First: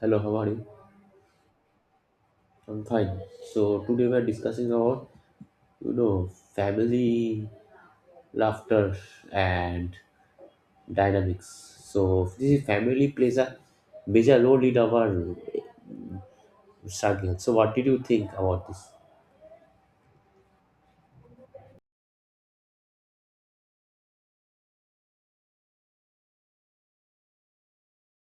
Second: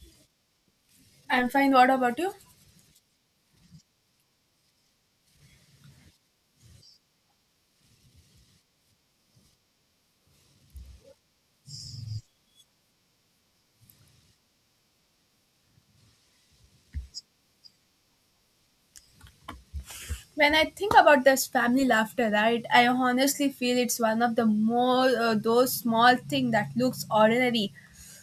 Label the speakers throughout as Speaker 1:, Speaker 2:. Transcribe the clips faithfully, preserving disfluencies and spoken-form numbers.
Speaker 1: Hello, how are you?
Speaker 2: I'm fine. What about you?
Speaker 1: I'm fine. So today we're discussing about, you know, family laughter and dynamics. So this family plays a major role in our struggle. So what did you think about this?
Speaker 2: When I think about this family laughter, right, I honestly feel it's one of the more uh, those small thing that looks ordinary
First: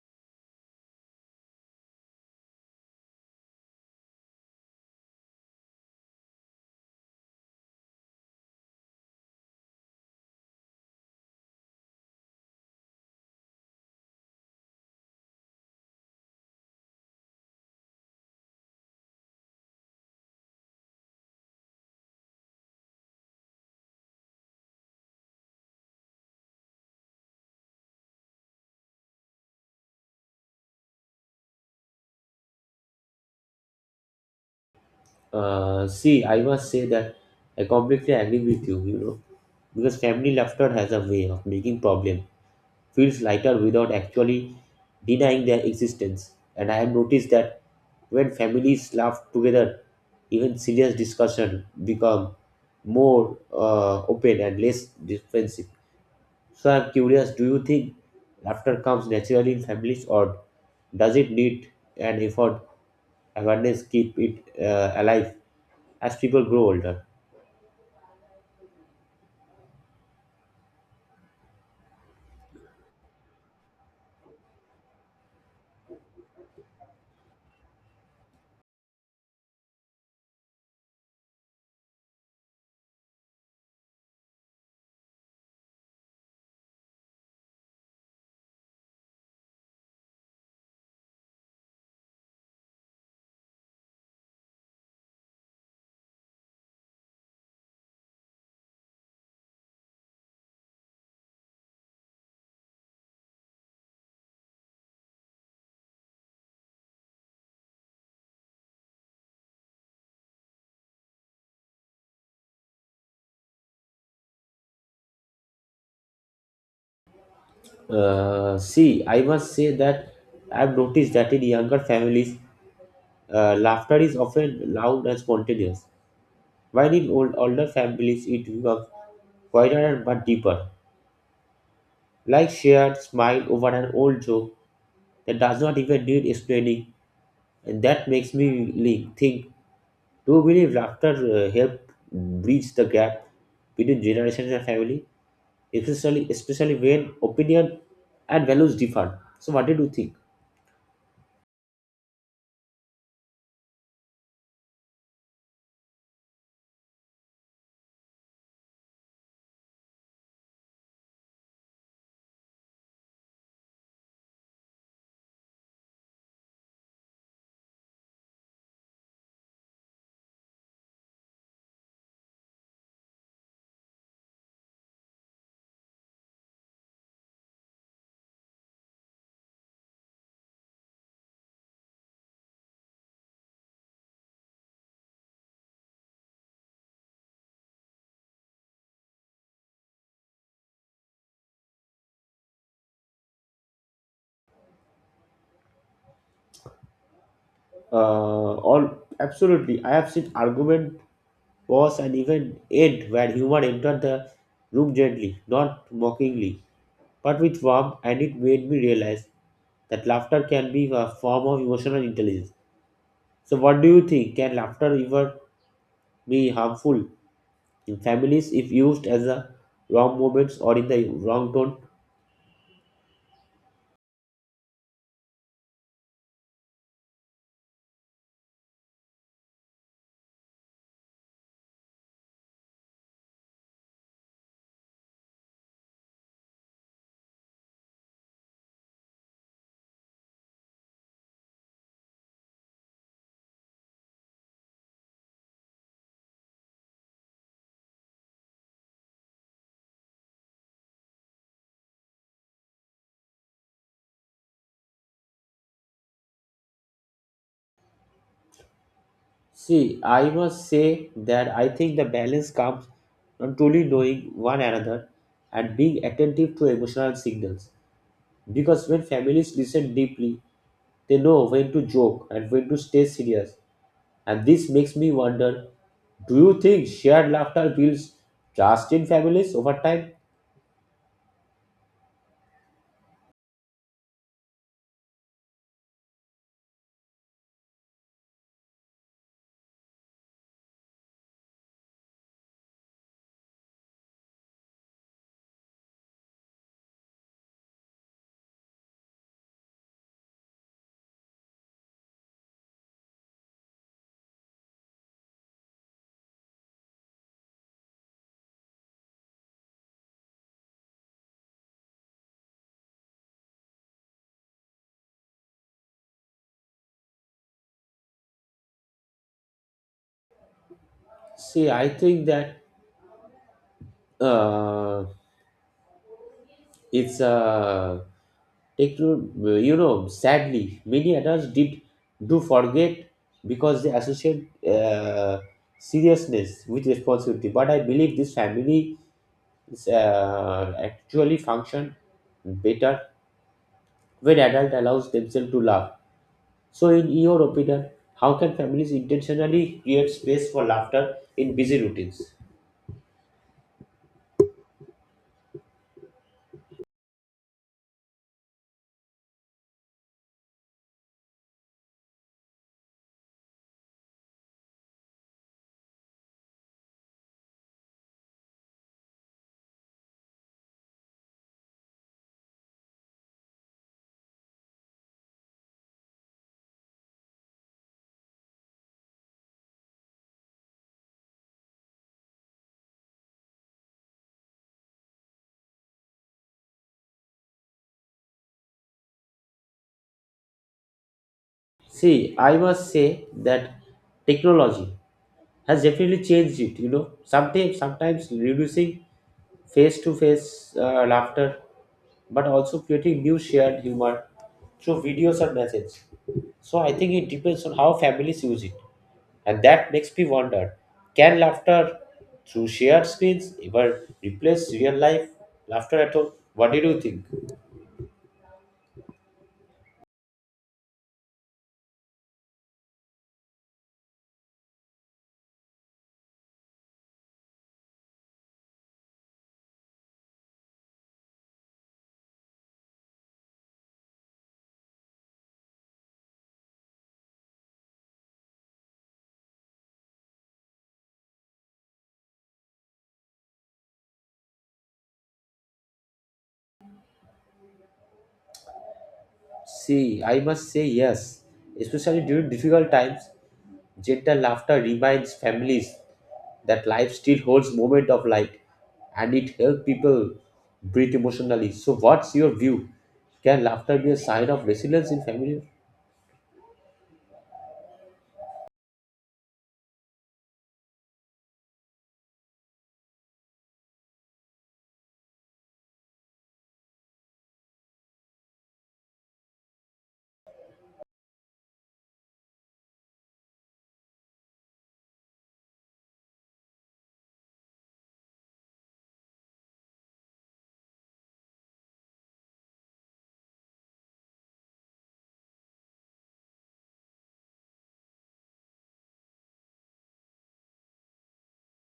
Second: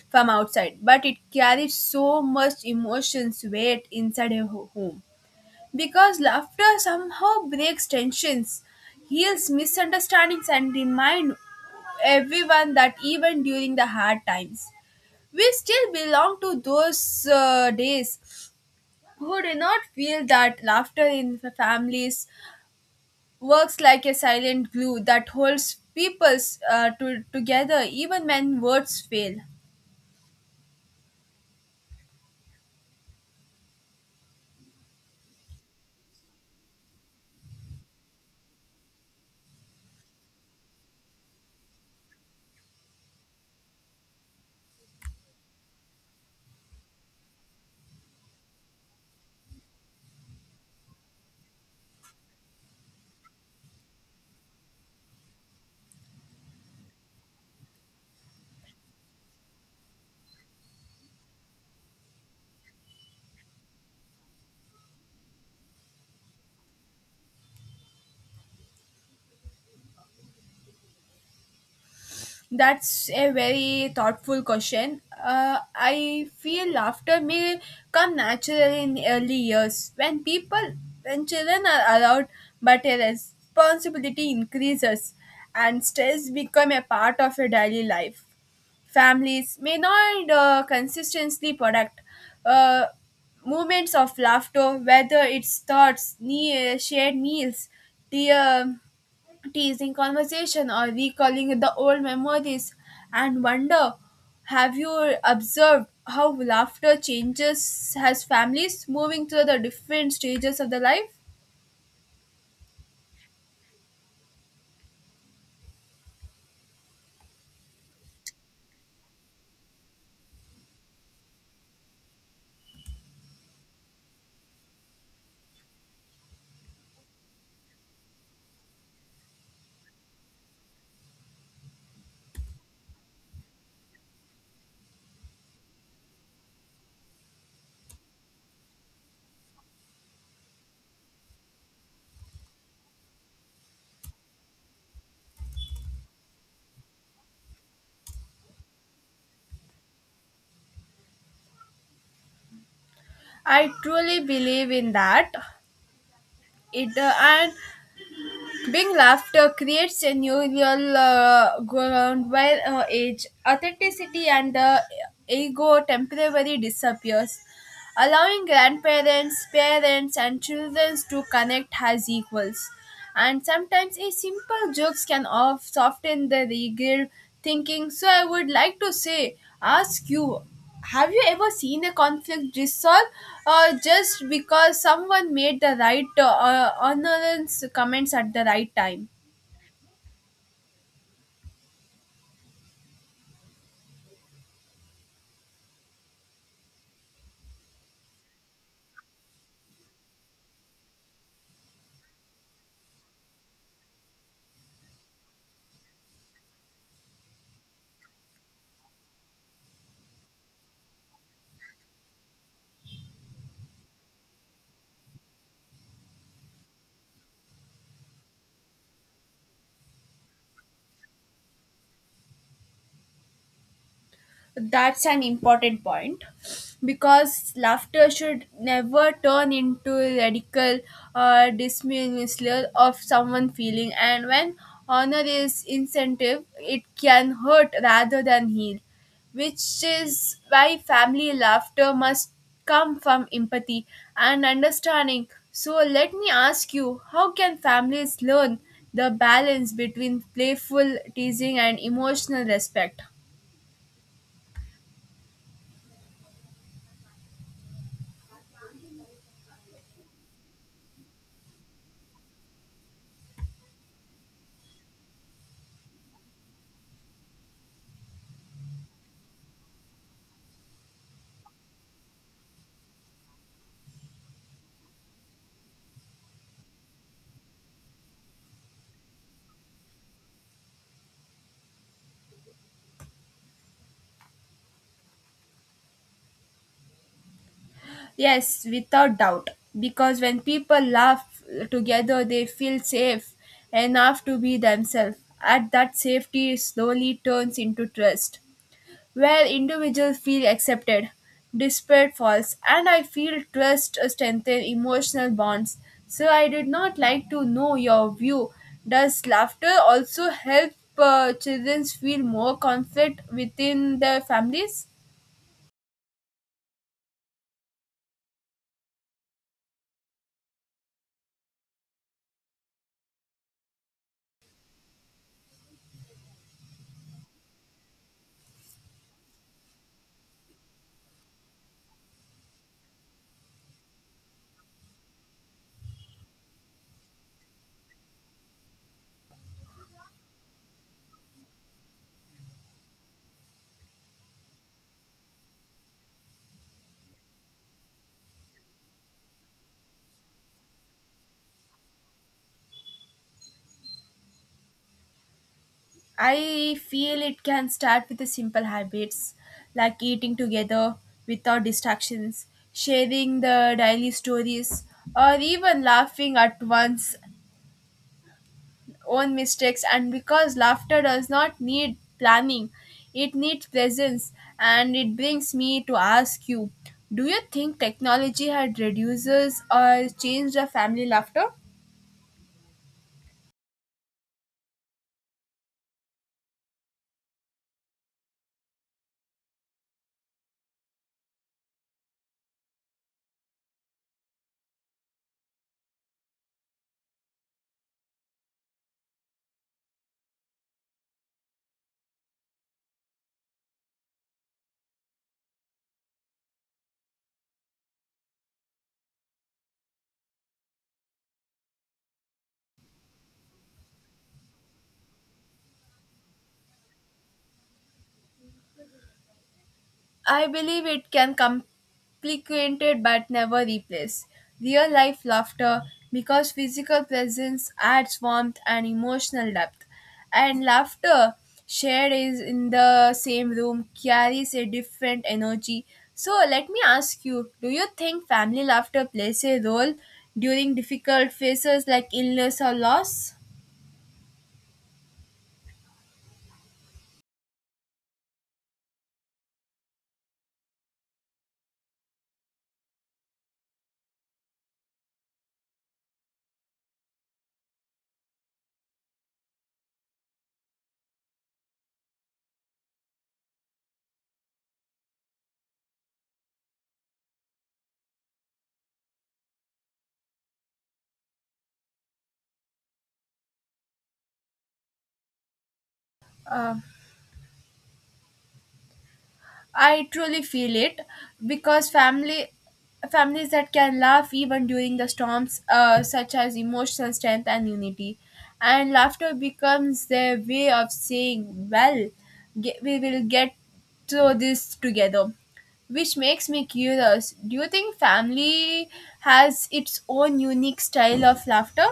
Speaker 2: from outside, but it carries so much emotions weight inside a ho- home because laughter somehow breaks tensions, heals misunderstandings, and remind everyone that even during the hard times, we still belong to those uh, days. Who do not feel that laughter in fa- families works like a silent glue that holds peoples uh, to, together even when words fail?
Speaker 1: Uh, see, I must say that I completely agree with you, you know, because family laughter has a way of making problem feels lighter without actually denying their existence. And I have noticed that when families laugh together, even serious discussion become more uh, open and less defensive. So I'm curious, do you think laughter comes naturally in families or does it need an effort, awareness, keep it uh, alive as people grow older?
Speaker 2: That's a very thoughtful question. Uh, I feel laughter may come naturally in early years when people, when children are allowed, but a responsibility increases and stress become a part of your daily life. Families may not uh, consistently product uh, moments of laughter, whether it's thoughts, nee- shared meals, tear teasing conversation or recalling the old memories and wonder, have you observed how laughter changes as families moving through the different stages of the life?
Speaker 1: Uh, see, I must say that I've noticed that in younger families, Uh, laughter is often loud and spontaneous, while in old, older families it becomes quieter but deeper, like shared smile over an old joke that does not even need explaining, and that makes me really think. Do you believe laughter uh, help bridge the gap between generations and family, especially especially when opinion and values differ? So, what did you think?
Speaker 2: I truly believe in that. It uh, and being laughter creates a new real uh, ground while uh, age, authenticity and the ego temporarily disappears, allowing grandparents, parents, and children to connect as equals. And sometimes a simple jokes can off soften the regret thinking. So I would like to say, ask you, have you ever seen a conflict resolve uh, just because someone made the right uh, uh, annoyance comments at the right time?
Speaker 1: Uh, all Absolutely. I have seen argument was an event end where human entered the room gently, not mockingly, but with warmth, and it made me realize that laughter can be a form of emotional intelligence. So, what do you think? Can laughter ever be harmful in families if used as a wrong moments or in the wrong tone?
Speaker 2: That's an important point because laughter should never turn into radical uh, dismissal of someone feeling, and when honor is incentive, it can hurt rather than heal, which is why family laughter must come from empathy and understanding. So, let me ask you, how can families learn the balance between playful teasing and emotional respect?
Speaker 1: See, I must say that I think the balance comes from truly knowing one another and being attentive to emotional signals. Because when families listen deeply, they know when to joke and when to stay serious. And this makes me wonder, do you think shared laughter builds trust in families over time?
Speaker 2: Yes, without doubt. Because when people laugh together, they feel safe enough to be themselves. At that safety slowly turns into trust, where individuals feel accepted, despite faults, and I feel trust strengthen emotional bonds. So I did not like to know your view. Does laughter also help uh, children feel more conflict within their families?
Speaker 1: See, I think that uh, it's uh, techno- you know, sadly, many adults did do forget because they associate uh, seriousness with responsibility. But I believe this family is, uh, actually function better when adult allows themselves to laugh. So, in your opinion, how can families intentionally create space for laughter in busy routines?
Speaker 2: I feel it can start with the simple habits like eating together without distractions, sharing the daily stories, or even laughing at one's own mistakes. And because laughter does not need planning, it needs presence. And it brings me to ask you, do you think technology had reduces or changed the family laughter?
Speaker 1: See, I must say that technology has definitely changed it. You know, sometimes sometimes reducing face-to-face uh, laughter, but also creating new shared humor through videos and messages. So, I think it depends on how families use it. And that makes me wonder, can laughter through shared screens ever replace real life laughter at all? What did you think?
Speaker 2: I believe it can complicate it but never replace real life laughter because physical presence adds warmth and emotional depth. And laughter shared is in the same room carries a different energy. So let me ask you, do you think family laughter plays a role during difficult phases like illness or loss?
Speaker 1: See, I must say yes. Especially during difficult times, gentle laughter reminds families that life still holds moment of light and it helps people breathe emotionally. So what's your view? Can laughter be a sign of resilience in family?
Speaker 2: Um I truly feel it because family families that can laugh even during the storms uh, such as emotional strength and unity, and laughter becomes their way of saying, well, ge- we will get through this together, which makes me curious, do you think family has its own unique style of laughter?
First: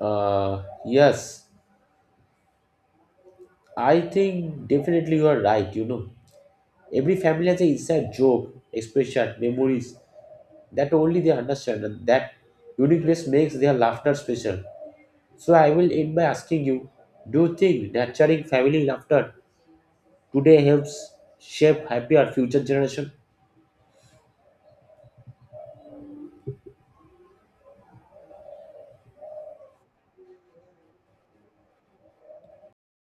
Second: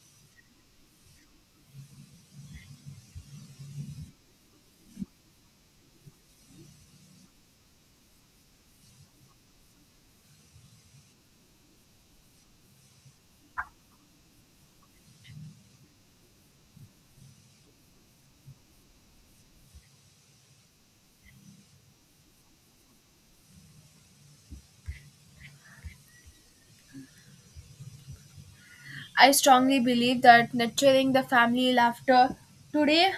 Speaker 1: Uh, yes, I think definitely you are right, you know. Every family has an inside joke, expression, memories that only they understand, and that uniqueness makes their laughter special. So I will end by asking you, do you think nurturing family laughter today helps shape happier future generation?
Speaker 2: I strongly believe that nurturing the family laughter today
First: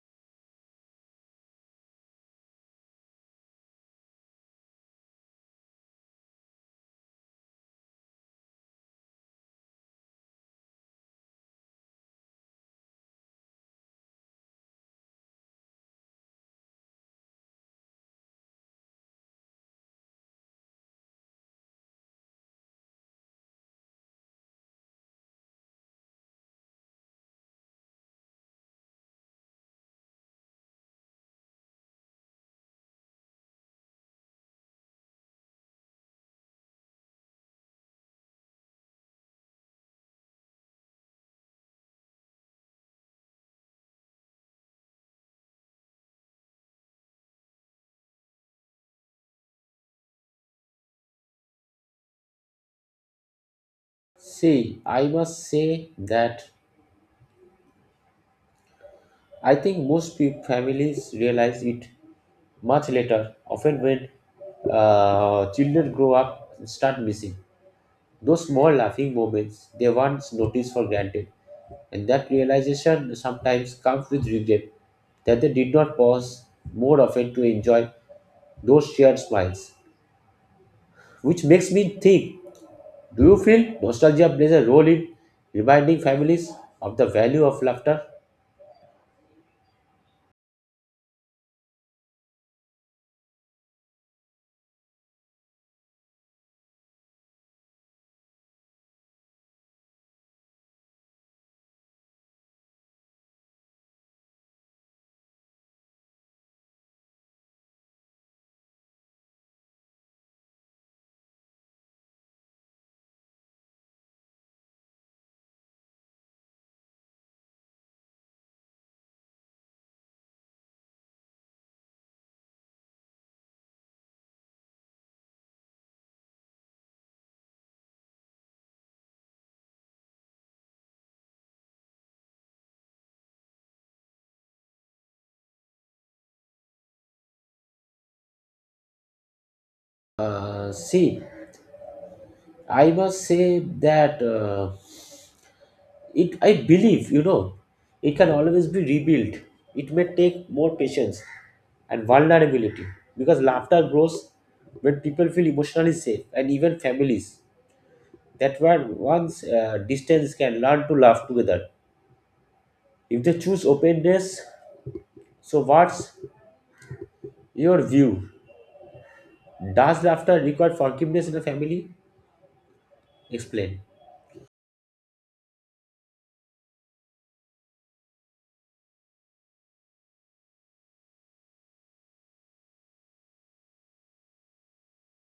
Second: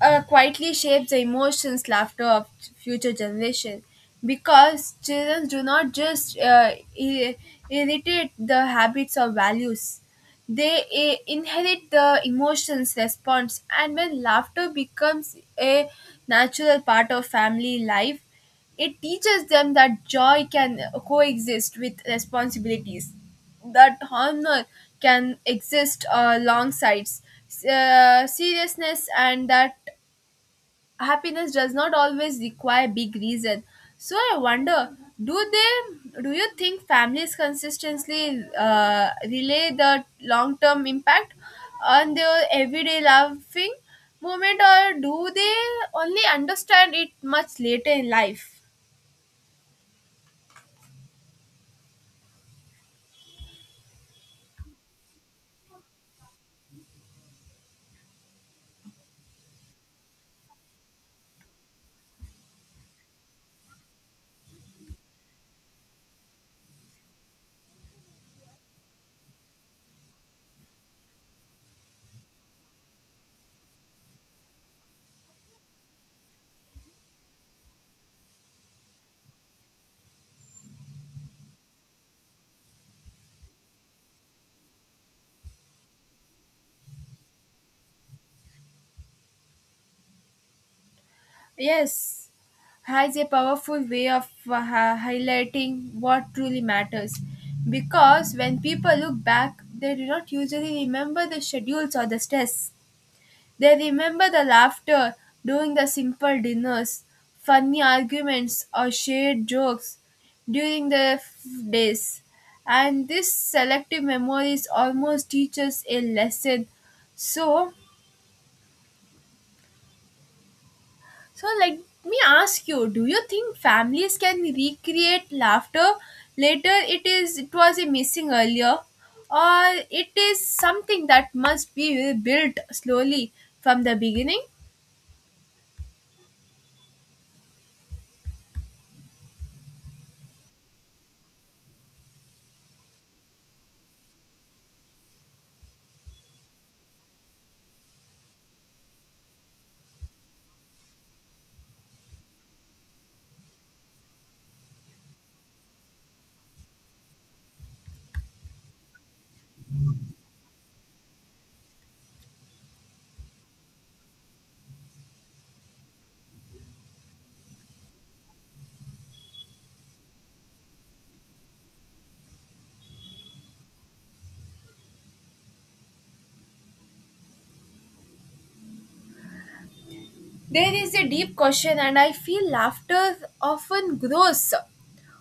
Speaker 2: uh, quietly shapes the emotions, laughter of future generation. Because children do not just uh, i- inherit the habits or values, they uh, inherit the emotions, response, and when laughter becomes a natural part of family life, it teaches them that joy can coexist with responsibilities, that honor can exist uh, alongside uh, seriousness, and that happiness does not always require big reason. So i wonder, do they do you think families consistently uh, relay the long term impact on their everyday laughing moment, or do they only understand it much later in life?
Speaker 1: See, I must say that I think most peop families realize it much later, often when uh, children grow up and start missing. Those small laughing moments they once noticed for granted, and that realization sometimes comes with regret that they did not pause more often to enjoy those shared smiles. Which makes me think, do you feel nostalgia plays a role in reminding families of the value of laughter?
Speaker 2: Yes, has a powerful way of uh, hi- highlighting what truly matters, because when people look back, they do not usually remember the schedules or the stress. They remember the laughter during the simple dinners, funny arguments, or shared jokes during the f- days. And this selective memories almost teaches a lesson. So, so let me ask you: do you think families can recreate laughter later? It is, it was a missing earlier, or it is something that must be built slowly from the beginning.
Speaker 1: Uh, see, I must say that. Uh, it I believe, you know it can always be rebuilt. It may take more patience and vulnerability because laughter grows when people feel emotionally safe, and even families that were once uh, distance can learn to laugh together if they choose openness. So what's your view? Does laughter require forgiveness in a family? Explain.
Speaker 2: There is a deep question, and I feel laughter often grows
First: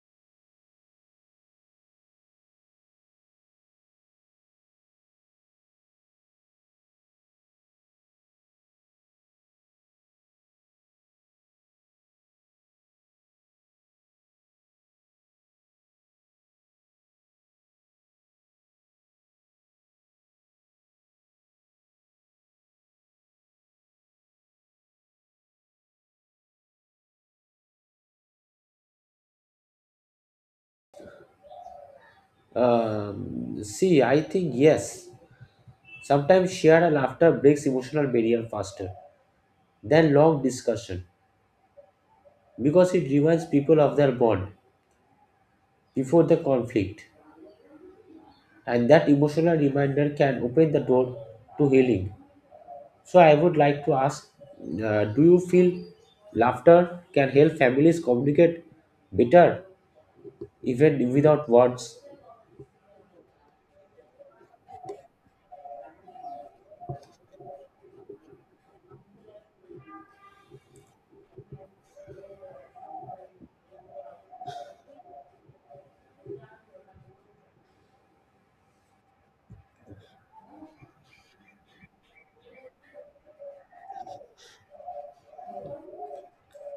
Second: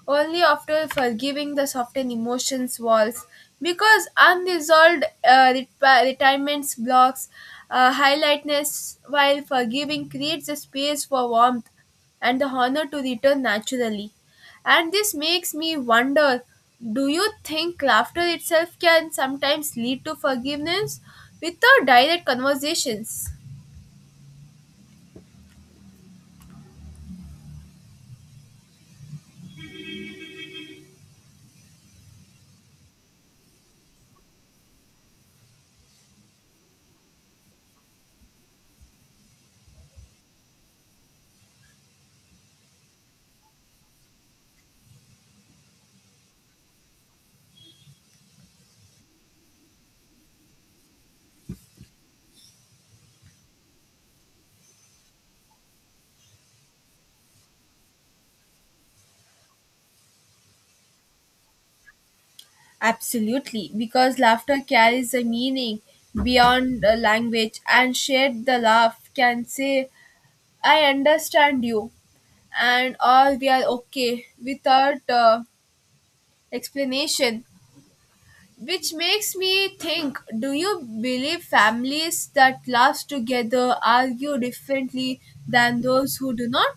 Speaker 2: only after forgiving the softened emotions walls, because unresolved uh, reti- retirements blocks uh, highlightness, while forgiving creates a space for warmth and the honor to return naturally. And this makes me wonder, do you think laughter itself can sometimes lead to forgiveness without direct conversations?
Speaker 1: Um, see, I think yes, sometimes shared laughter breaks emotional barrier faster than long discussion because it reminds people of their bond before the conflict, and that emotional reminder can open the door to healing. So, I would like to ask, uh, do you feel laughter can help families communicate better even without words?
Speaker 2: Absolutely, because laughter carries a meaning beyond the language, and shared the laugh can say, I understand you, and all we are okay without uh, explanation. Which makes me think, do you believe families that laugh together argue differently than those who do not?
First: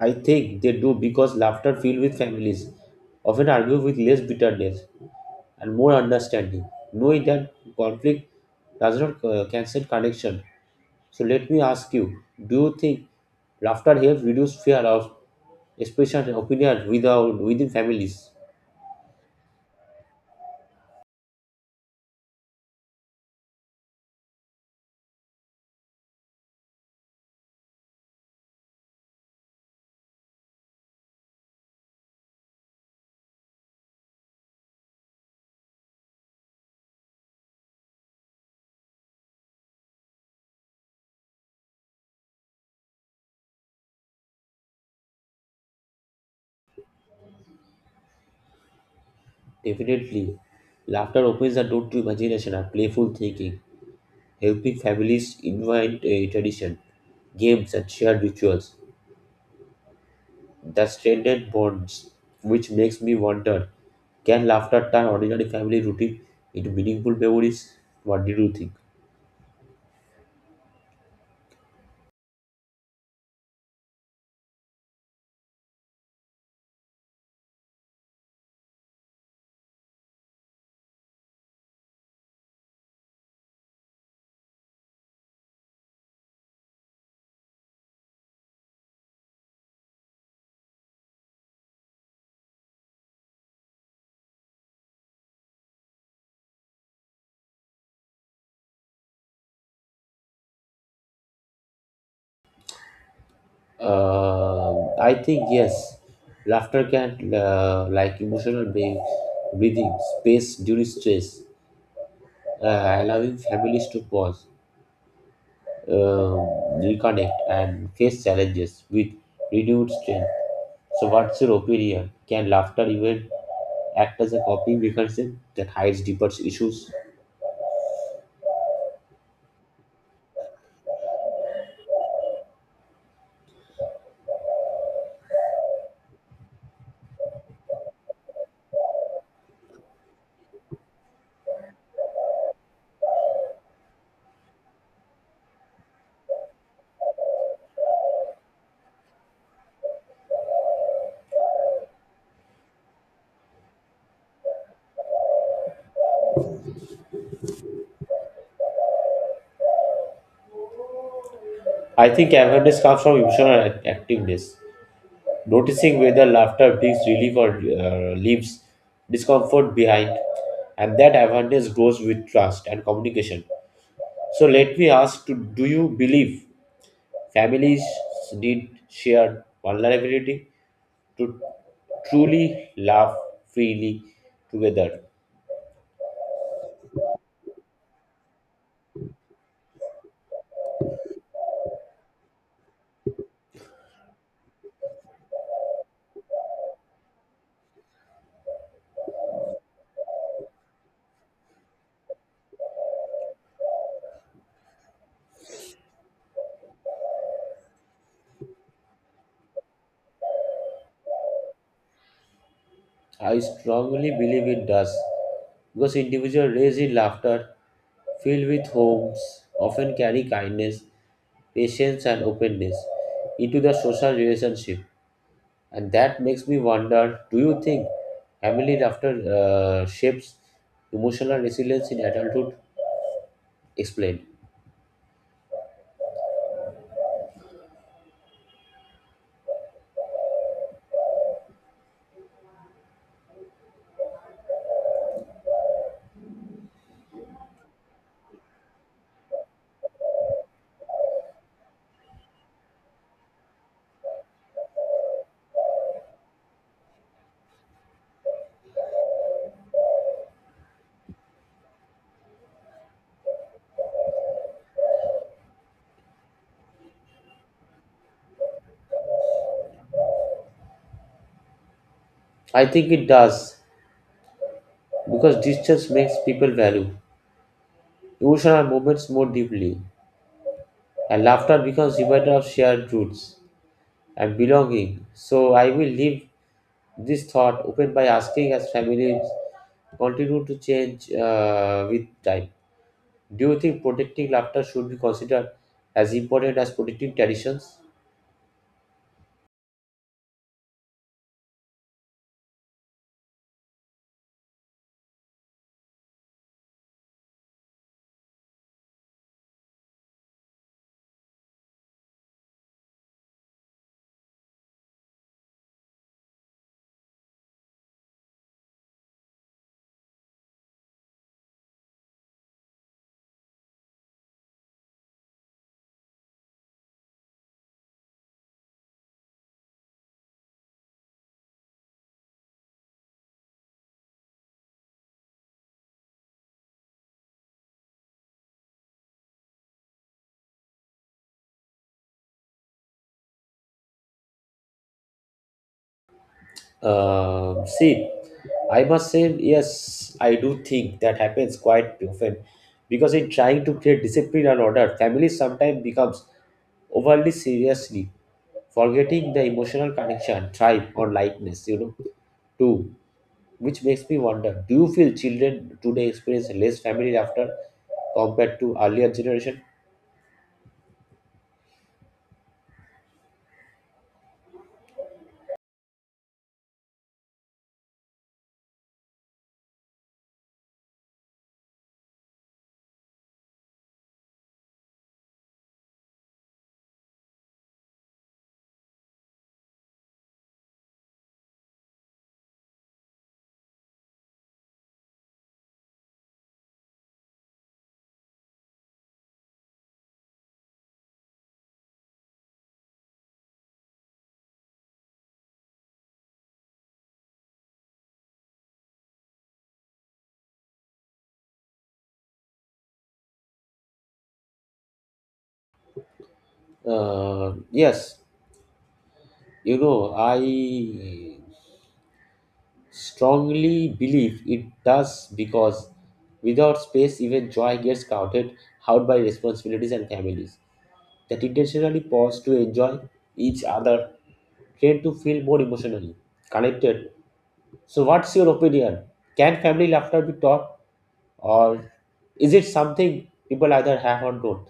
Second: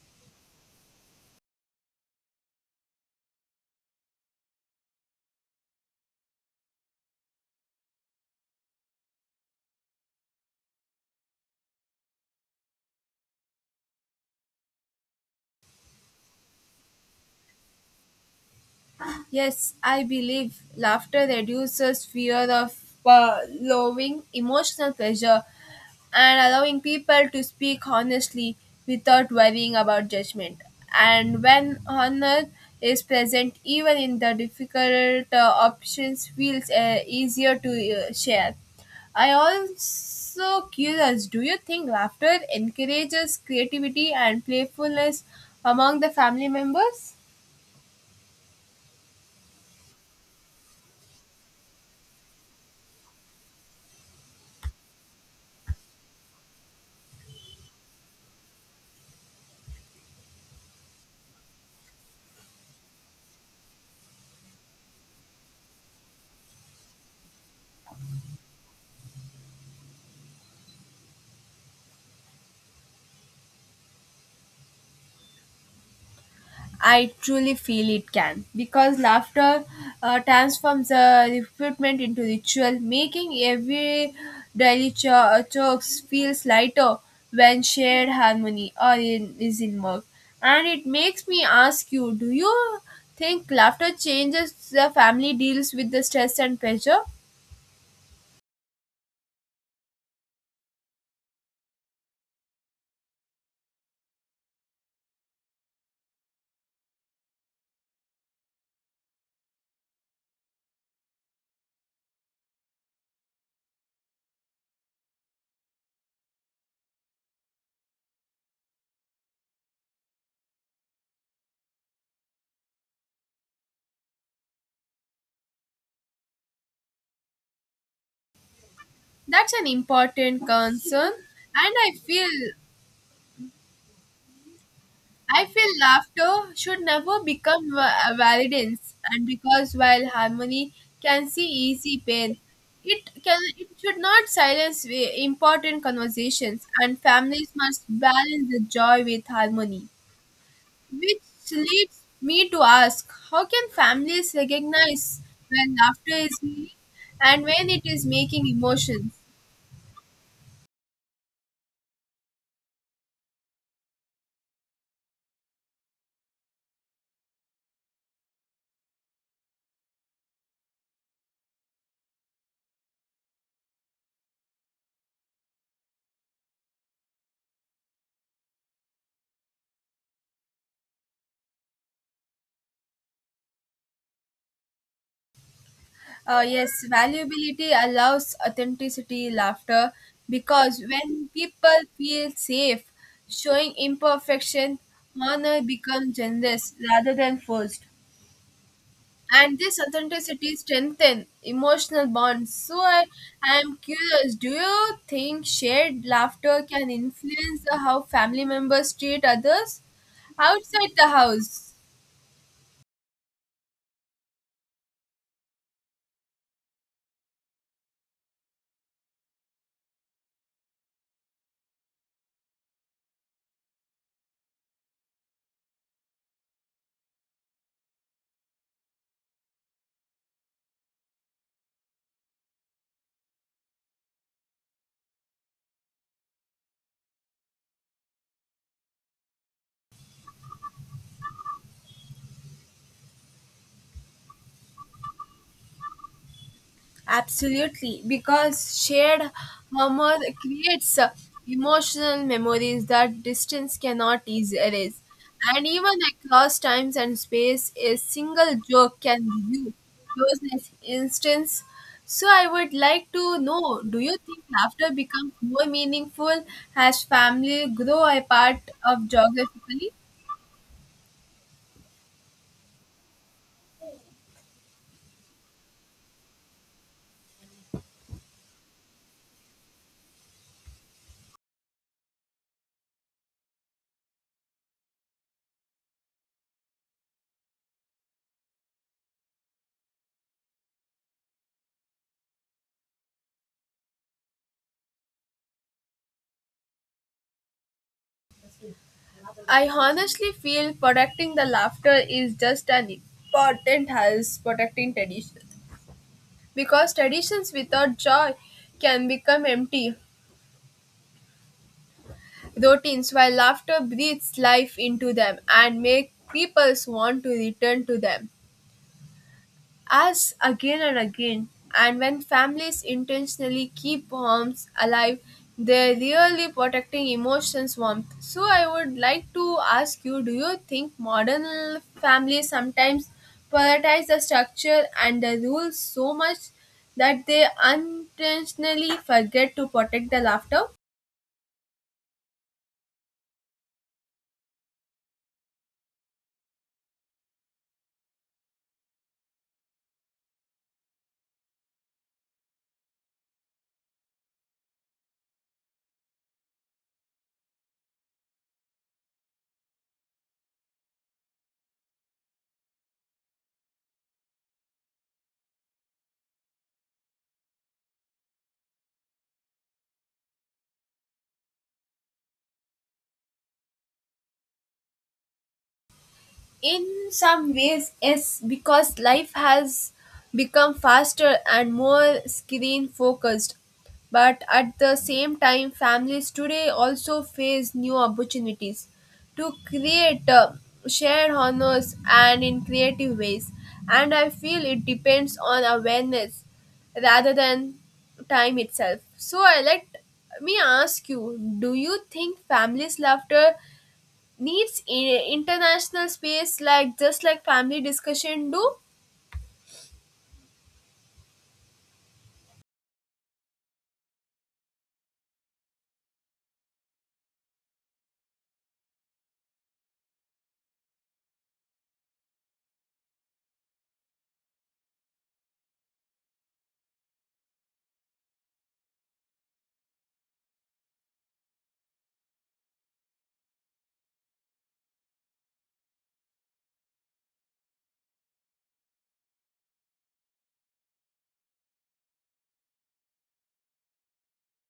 Speaker 1: I think they do because laughter filled with families often argue with less bitterness and more understanding, knowing that conflict does not uh, cancel connection. So let me ask you, do you think laughter helps reduce fear of expression and opinion without within families?
Speaker 2: Yes, I believe laughter reduces fear of uh, lowering emotional pressure and allowing people to speak honestly without worrying about judgment. And when honor is present, even in the difficult uh, options, feels uh, easier to uh, share. I also curious, do you think laughter encourages creativity and playfulness among the family members?
Speaker 1: Definitely. Laughter opens the door to imagination and playful thinking, helping families invent a tradition, games and shared rituals that strengthen bonds, which makes me wonder, can laughter turn ordinary family routine into meaningful memories? What do you think?
Speaker 2: I truly feel it can because laughter uh, transforms uh, recruitment into ritual, making every daily cho- chokes feels lighter when shared harmony or in, is in work. And it makes me ask you: do you think laughter changes the family deals with the stress and pressure?
Speaker 1: Um, I think yes, laughter can uh, like emotional being, breathing space during stress, uh, allowing families to pause, um, reconnect, and face challenges with renewed strength. So, what's your opinion? Can laughter even act as a coping mechanism that hides deeper issues?
Speaker 2: That's an important concern, and I feel I feel laughter should never become va- validance, and because while harmony can see easy pain, it can it should not silence i- important conversations, and families must balance the joy with harmony. Which leads me to ask, how can families recognize when laughter is healing and when it is making emotions?
Speaker 1: I think awareness comes from emotional act- activeness, noticing whether laughter brings relief or uh, leaves discomfort behind, and that awareness grows with trust and communication. So let me ask: to, Do you believe families need shared vulnerability to truly laugh freely together?
Speaker 2: Uh, yes, valuability allows authenticity, laughter, because when people feel safe, showing imperfection, honor becomes generous rather than forced. And this authenticity strengthens emotional bonds. So I, I am curious, do you think shared laughter can influence how family members treat others outside the house?
Speaker 1: I strongly believe it does because individual raised in laughter, filled with homes, often carry kindness, patience, and openness into the social relationship. And that makes me wonder, do you think family laughter uh, shapes emotional resilience in adulthood? Explain.
Speaker 2: Absolutely, because shared humor creates uh, emotional memories that distance cannot eas- erase. And even across times and space, a single joke can renew those instance. So I would like to know, do you think laughter becomes more meaningful as family grow apart of geographically?
Speaker 1: I think it does because distance makes people value emotional moments more deeply, and laughter becomes reminder of shared roots and belonging. So I will leave this thought open by asking as families continue to change uh, with time. Do you think protecting laughter should be considered as important as protecting traditions?
Speaker 2: I honestly feel protecting the laughter is just as important as protecting tradition, because traditions without joy can become empty routines while laughter breathes life into them and make people want to return to them as again and again. And when families intentionally keep homes alive, they're really protecting emotions warmth. So I would like to ask you, do you think modern families sometimes prioritize the structure and the rules so much that they unintentionally forget to protect the laughter?
Speaker 1: Uh, see, I must say, yes, I do think that happens quite often because in trying to create discipline and order, family sometimes becomes overly seriously, forgetting the emotional connection, tribe, or likeness, you know, too. Which makes me wonder, do you feel children today experience less family after compared to earlier generation?
Speaker 2: in some ways, yes, because life has become faster and more screen focused, but at the same time families today also face new opportunities to create uh, shared honors and in creative ways, and I feel it depends on awareness rather than time itself. So i let me ask you, do you think families laughter needs i- international space, like just like family discussion do?
Speaker 1: Uh, yes, you know, I strongly believe it does because without space, even joy gets crowded out by responsibilities and families that intentionally pause to enjoy each other, tend to feel more emotionally connected. So, what's your opinion? Can family laughter be taught, or is it something people either have or don't?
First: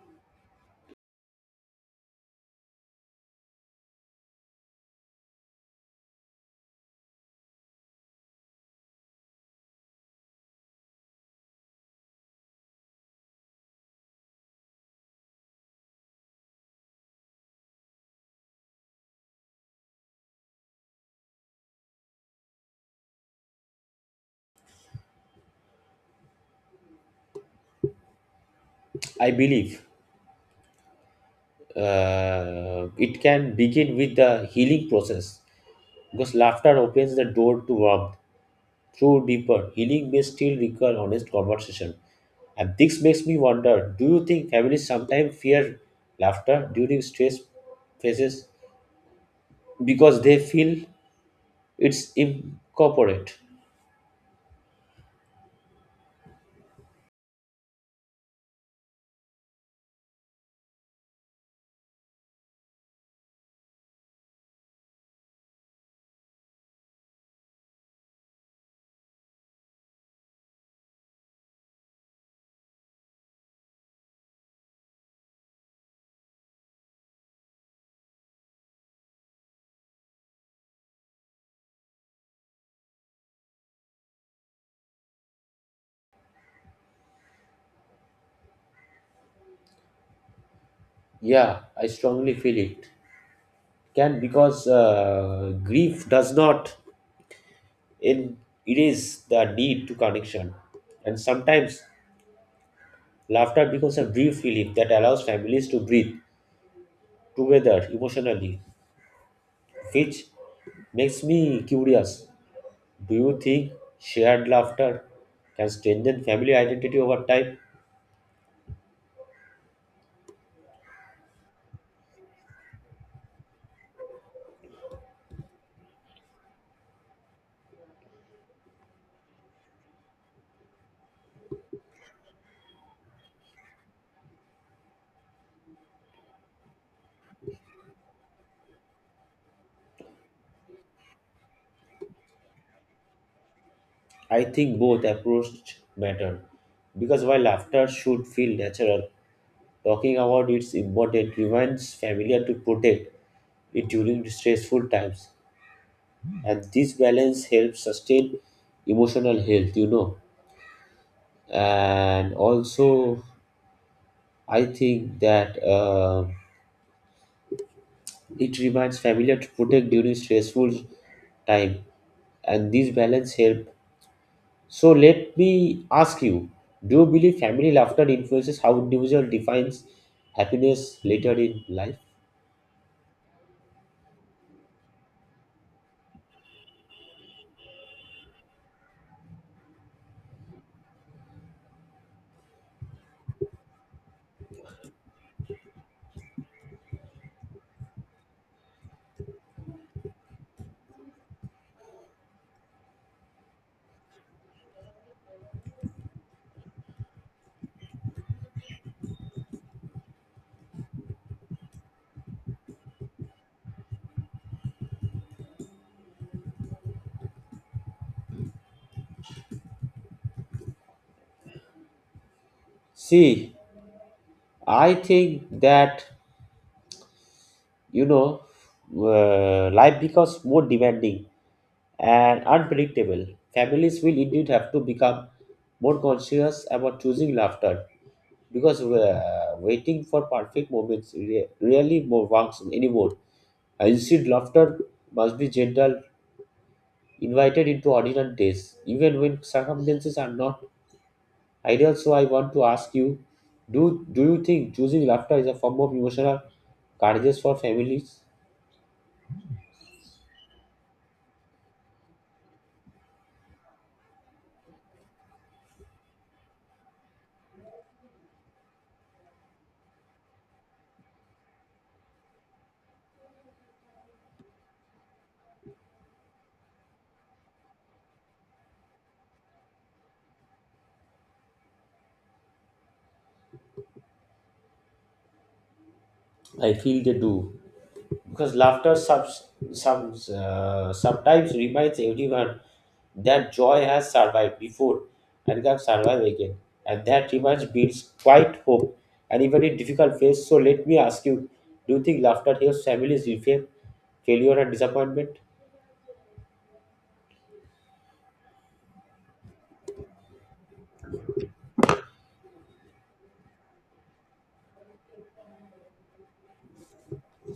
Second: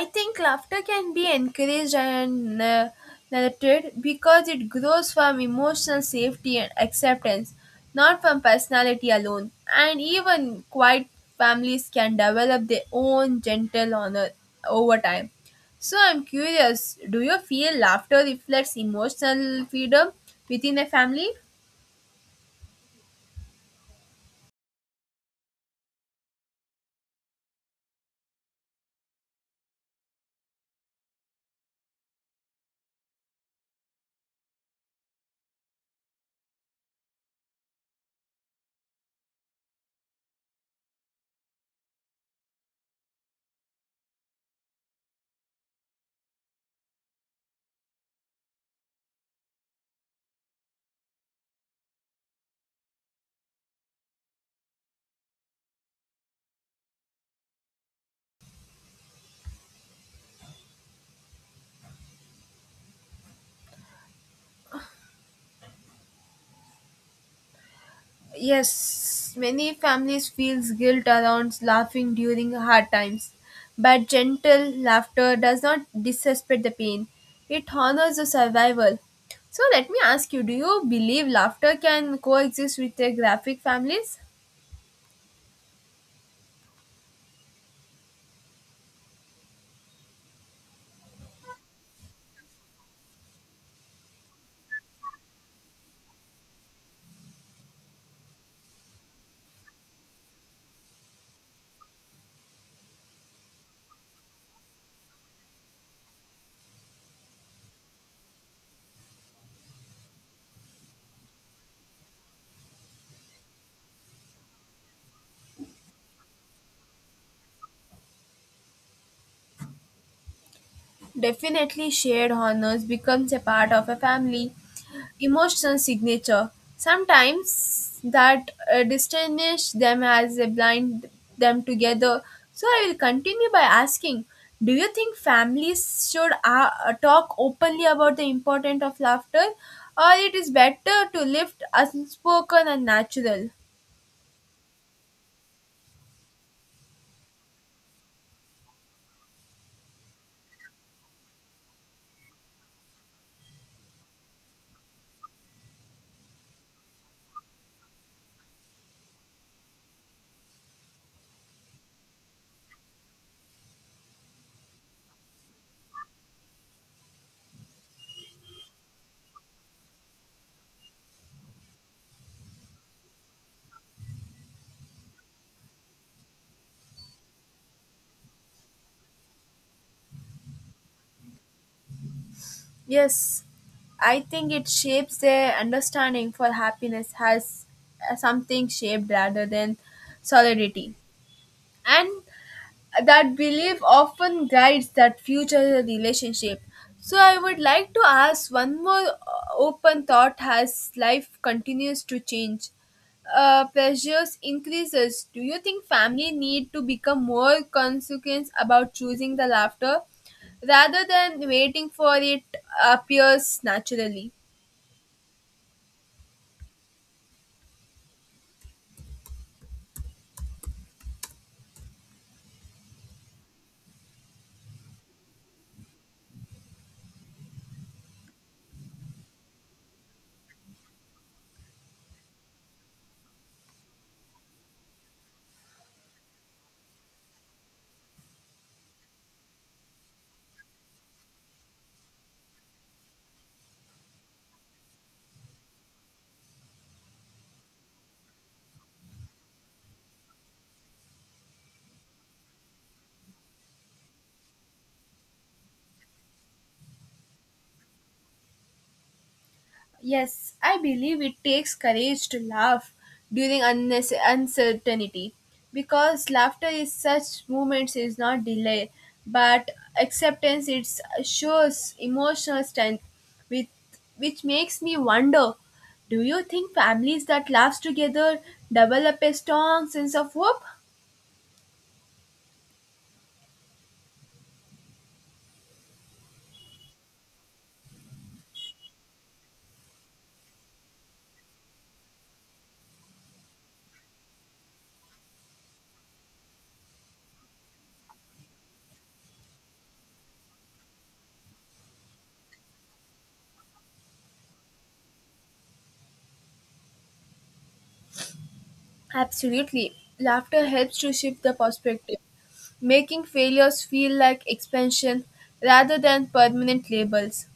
Speaker 2: I think laughter can be encouraged and uh, nurtured, because it grows from emotional safety and acceptance, not from personality alone, and even quiet families can develop their own gentle honor over time. So i'm curious, do you feel laughter reflects emotional freedom within a family?
Speaker 1: I believe uh, it can begin with the healing process because laughter opens the door to warmth through deeper healing may still require honest conversation. And this makes me wonder, do you think families sometimes fear laughter during stress phases because they feel it's incorporate?
Speaker 2: Yes, many families feels guilt around laughing during hard times, but gentle laughter does not dissipate the pain. It honors the survival. So let me ask you, do you believe laughter can coexist with the graphic families?
Speaker 1: Yeah, I strongly feel it. Can, because uh, grief does not in erase the need to connection, and sometimes laughter becomes a brief relief that allows families to breathe together emotionally, which makes me curious, do you think shared laughter can strengthen family identity over time?
Speaker 2: Definitely, shared honors becomes a part of a family emotional signature. Sometimes that uh, distinguish them as a blind them together. So I will continue by asking, do you think families should uh, uh, talk openly about the importance of laughter, or it is better to lift unspoken and natural?
Speaker 1: I think both approaches matter because while laughter should feel natural, talking about its importance reminds familiar to protect it during stressful times, and this balance helps sustain emotional health. You know, and also I think that uh, it reminds familiar to protect during stressful time, and this balance help. So let me ask you, do you believe family laughter influences how individual defines happiness later in life?
Speaker 2: Yes, I think it shapes their understanding for happiness has uh, something shaped rather than solidity. And that belief often guides that future relationship. So I would like to ask one more uh, open thought as life continues to change. Uh, pressures increases. Do you think family need to become more consequent about choosing the laughter rather than waiting for it appears naturally?
Speaker 1: See, I think that you know uh, life becomes more demanding and unpredictable. Families will indeed have to become more conscious about choosing laughter because uh, waiting for perfect moments re- really more works anymore. Instead, laughter must be gentle invited into ordinary days, even when circumstances are not ideal. So I want to ask you, do do you think choosing laughter is a form of emotional courage for families?
Speaker 2: Yes, I believe it takes courage to laugh during unnecess- uncertainty, because laughter is such moments is not delay but acceptance. It shows emotional strength with, which makes me wonder, do you think families that laugh together develop a strong sense of hope?
Speaker 1: I feel they do because laughter subs, subs, uh, sometimes reminds everyone that joy has survived before and can survive again, and that reminds builds quite hope and even in difficult phase. So let me ask you, do you think laughter helps families reframe failure and disappointment?
Speaker 2: Absolutely, laughter helps to shift the perspective, making failures feel like expansion rather than permanent labels,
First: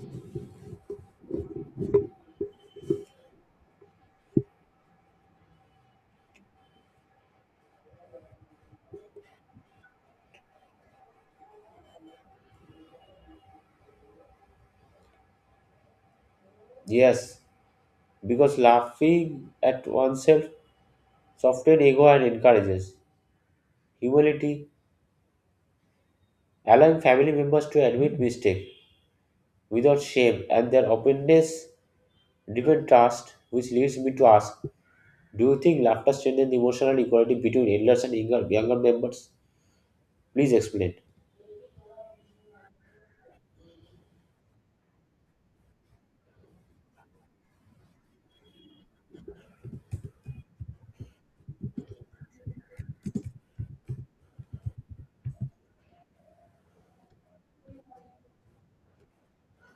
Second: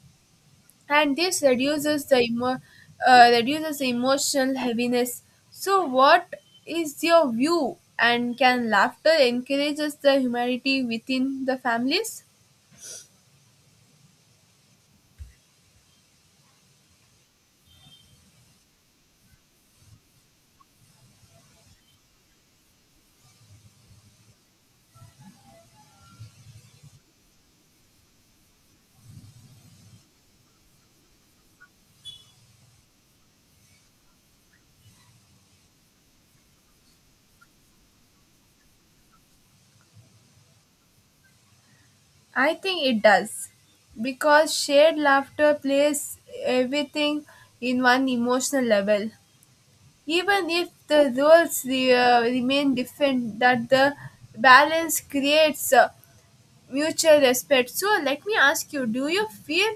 Speaker 2: and this reduces the emo- uh, reduces the emotional heaviness. So what is your view, and can laughter encourages the humanity within the families?
Speaker 1: Yes, because laughing at oneself softens ego and encourages humility, allowing family members to admit mistake without shame, and their openness deepens trust, which leads me to ask, do you think laughter strengthens the emotional equality between elders and younger, younger members? Please explain.
Speaker 2: I think it does because shared laughter plays everything in one emotional level, even if the roles re- uh, remain different, that the balance creates uh, mutual respect. So let me ask you, do you feel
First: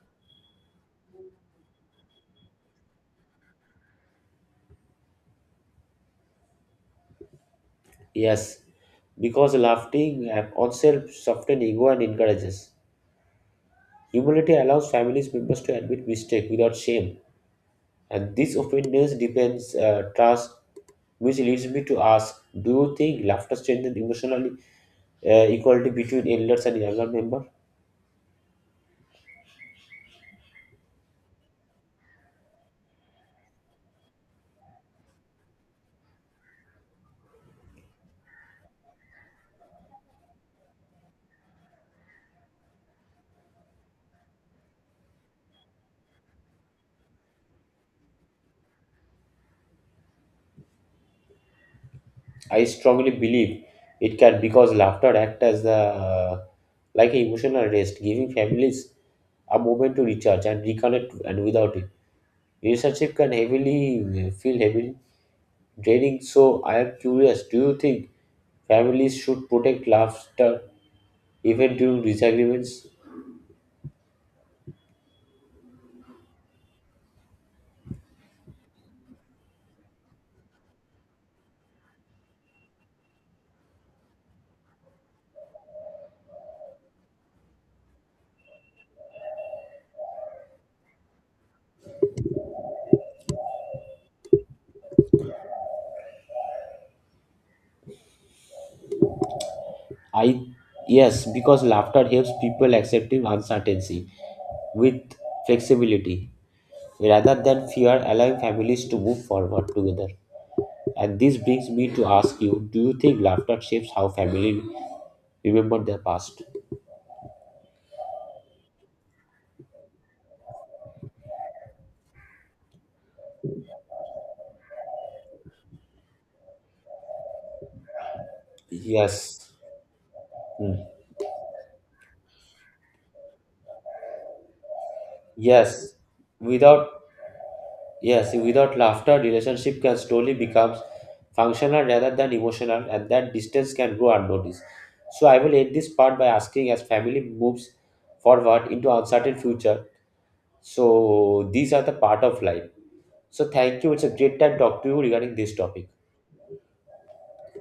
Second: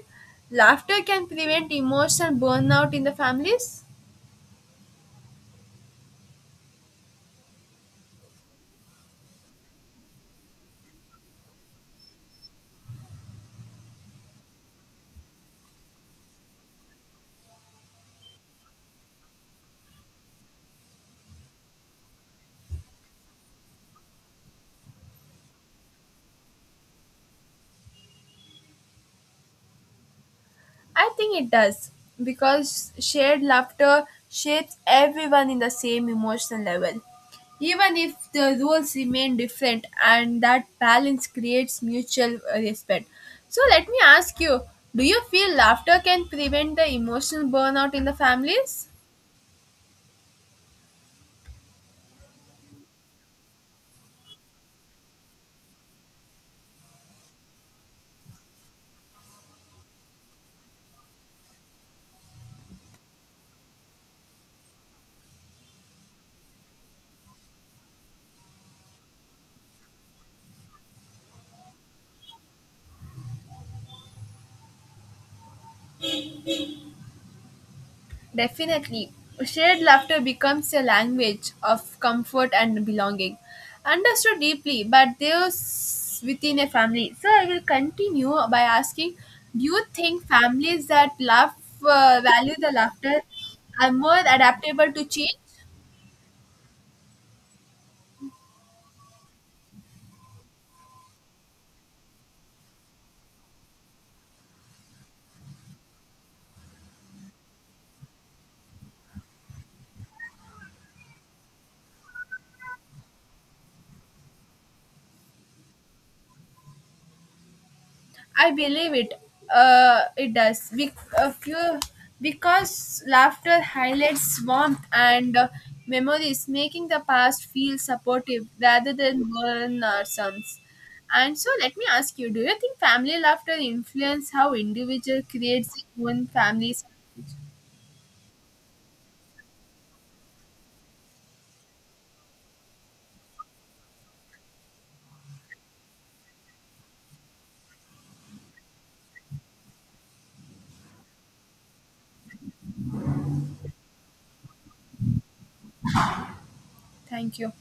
Speaker 2: laughter can prevent emotional burnout in the families?
Speaker 1: Yes, because laughing at oneself softens ego and encourages. Humility allows families members to admit mistake without shame, and this openness depends uh, trust, which leads me to ask: Do you think laughter strengthens emotional uh, equality between elders and younger members?
Speaker 2: I think it does because shared laughter shapes everyone in the same emotional level. Even if the rules remain different, and that balance creates mutual uh, respect. So, let me ask you, do you feel laughter can prevent the emotional burnout in the families?
Speaker 1: I strongly believe it can because laughter acts as the uh, like an emotional rest, giving families a moment to recharge and reconnect. And without it, relationship can heavily uh, feel heavily draining. So I am curious: Do you think families should protect laughter even during disagreements?
Speaker 2: Definitely. Shared laughter becomes a language of comfort and belonging. Understood deeply, but there's within a family. So I will continue by asking, do you think families that laugh uh, value the laughter are more adaptable to change?
Speaker 1: I Yes, because laughter helps people accepting uncertainty with flexibility rather than fear, allowing families to move forward together. And this brings me to ask you: Do you think laughter shapes how family remember their past?
Speaker 2: I believe it. Uh, it does. Be- a few, because laughter highlights warmth and uh, memories, making the past feel supportive rather than
Speaker 1: Yes.
Speaker 2: burden or sums.
Speaker 1: Hmm.
Speaker 2: And so, let me ask you: do you think family laughter influence how individual creates
Speaker 1: Yes.
Speaker 2: their own families?
Speaker 1: Without Yes, without laughter, relationship can slowly become functional rather than emotional, and that distance can go unnoticed. So I will end this part by asking as family moves forward into uncertain future. So these are the part of life. So thank you. It's a great time to talk to you regarding this topic.
Speaker 2: Thank you.